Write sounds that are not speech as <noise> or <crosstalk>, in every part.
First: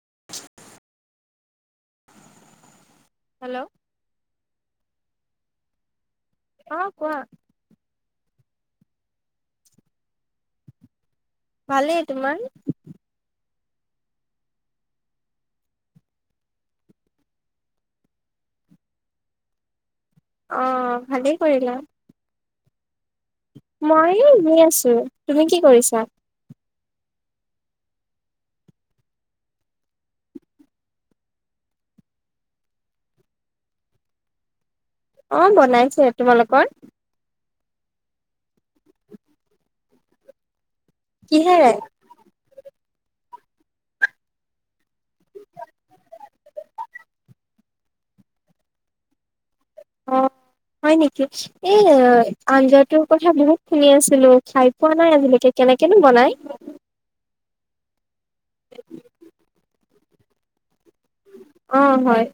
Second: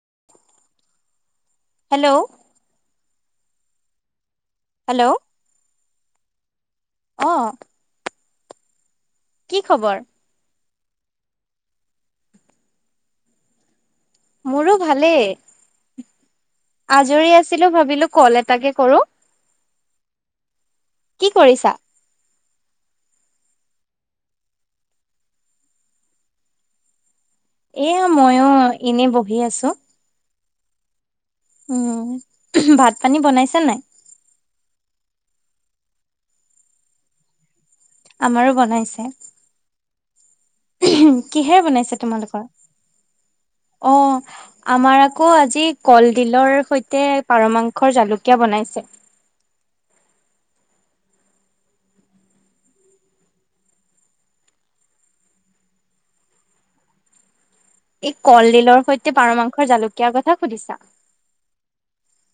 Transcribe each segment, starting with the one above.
<unintelligible> Hello hello hello অ কোৱা অ কি খবৰ ভালেই তোমাৰ মোৰো ভালেই আজৰি আছিলো ভাবিলো কল এটাকে কৰো অ কি ভালেই কৰিছা কৰিলা মই শুই আছো তুমি কি কৰিছা এয়া মইও এনেই বহি আছো উম, ভাত পানী বনাইছা নাই? অ বনাইছে তোমালোকৰ আমাৰো বনাইছে কিহে কিহেৰে বনাইছে তোমালোকৰ অ আমাৰ আকৌ আজি কলডিলৰ সৈতে পাৰ মাংসৰ জলকীয়া বনাইছে অ হয় নেকি এ আঞ্জাটোৰ কথা বহুত শুনি আছিলো খাই পোৱা নাই আজিলৈকে কেনেকেনো বনাই এই কলডিলৰ সৈতে পাৰ মাংসৰ জালুক কি কথা সুধিছা অ হয়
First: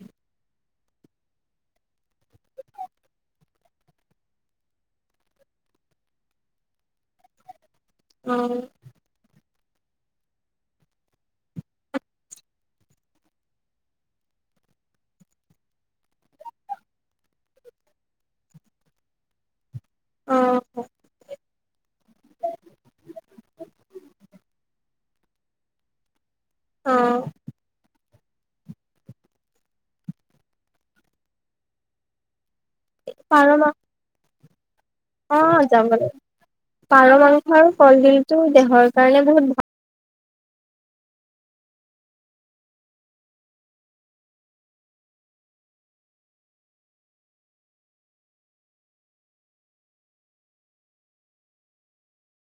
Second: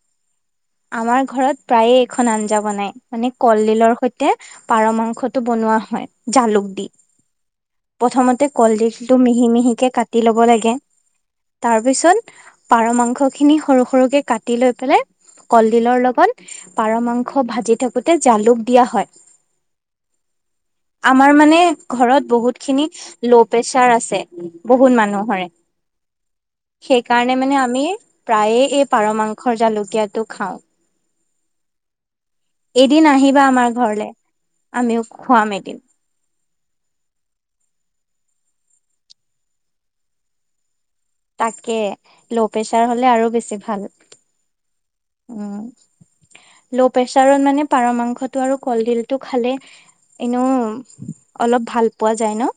আমাৰ ঘৰত প্ৰায়ে এইখন আঞ্জা বনাই মানে কলডিলৰ সৈতে পাৰ মাংসটো বনোৱা হয় জালুক দি অ প্ৰথমতে কলডিলটো মিহি মিহি কে কাটি ল'ব লাগে তাৰ পিছত পাৰ মাংসখিনি সৰু সৰুকে কাটি লৈ পেলাই কলডিলৰ লগত পাৰ মাংস ভাজি থাকোতে জালুক দিয়া হয় অ আমাৰ মানে ঘৰত বহুত ল প্ৰেচাৰ আছে বহুত মানুহৰে অ সেইকাৰণে মানে আমি প্ৰায়ে এই পাৰ মাংসৰ জলুকদিয়াটো খাওঁ এদিন আহিবা পাৰ আমাৰ মাংস ঘৰলে আমিও অ খুৱাম এদিন যাব লাগিব পাৰ মাংস আৰু কলদিল তোৰ দেহৰ কাৰণে বহুত ভাল তাকে ল' প্ৰেচাৰ হলে আৰু বেছি ভাল উম ল' প্ৰেচাৰত মানে পাৰ মাংসটো আৰু কলডিলটো খালে এনেইও অলপ ভাল পোৱা যায় ন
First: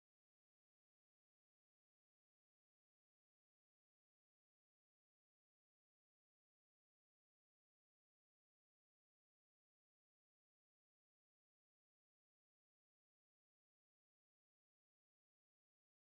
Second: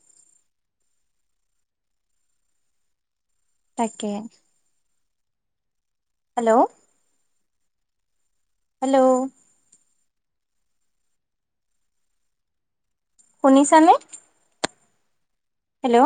তাকে। হেল্ল' হেল্লও শুনিছানে হেল্ল'।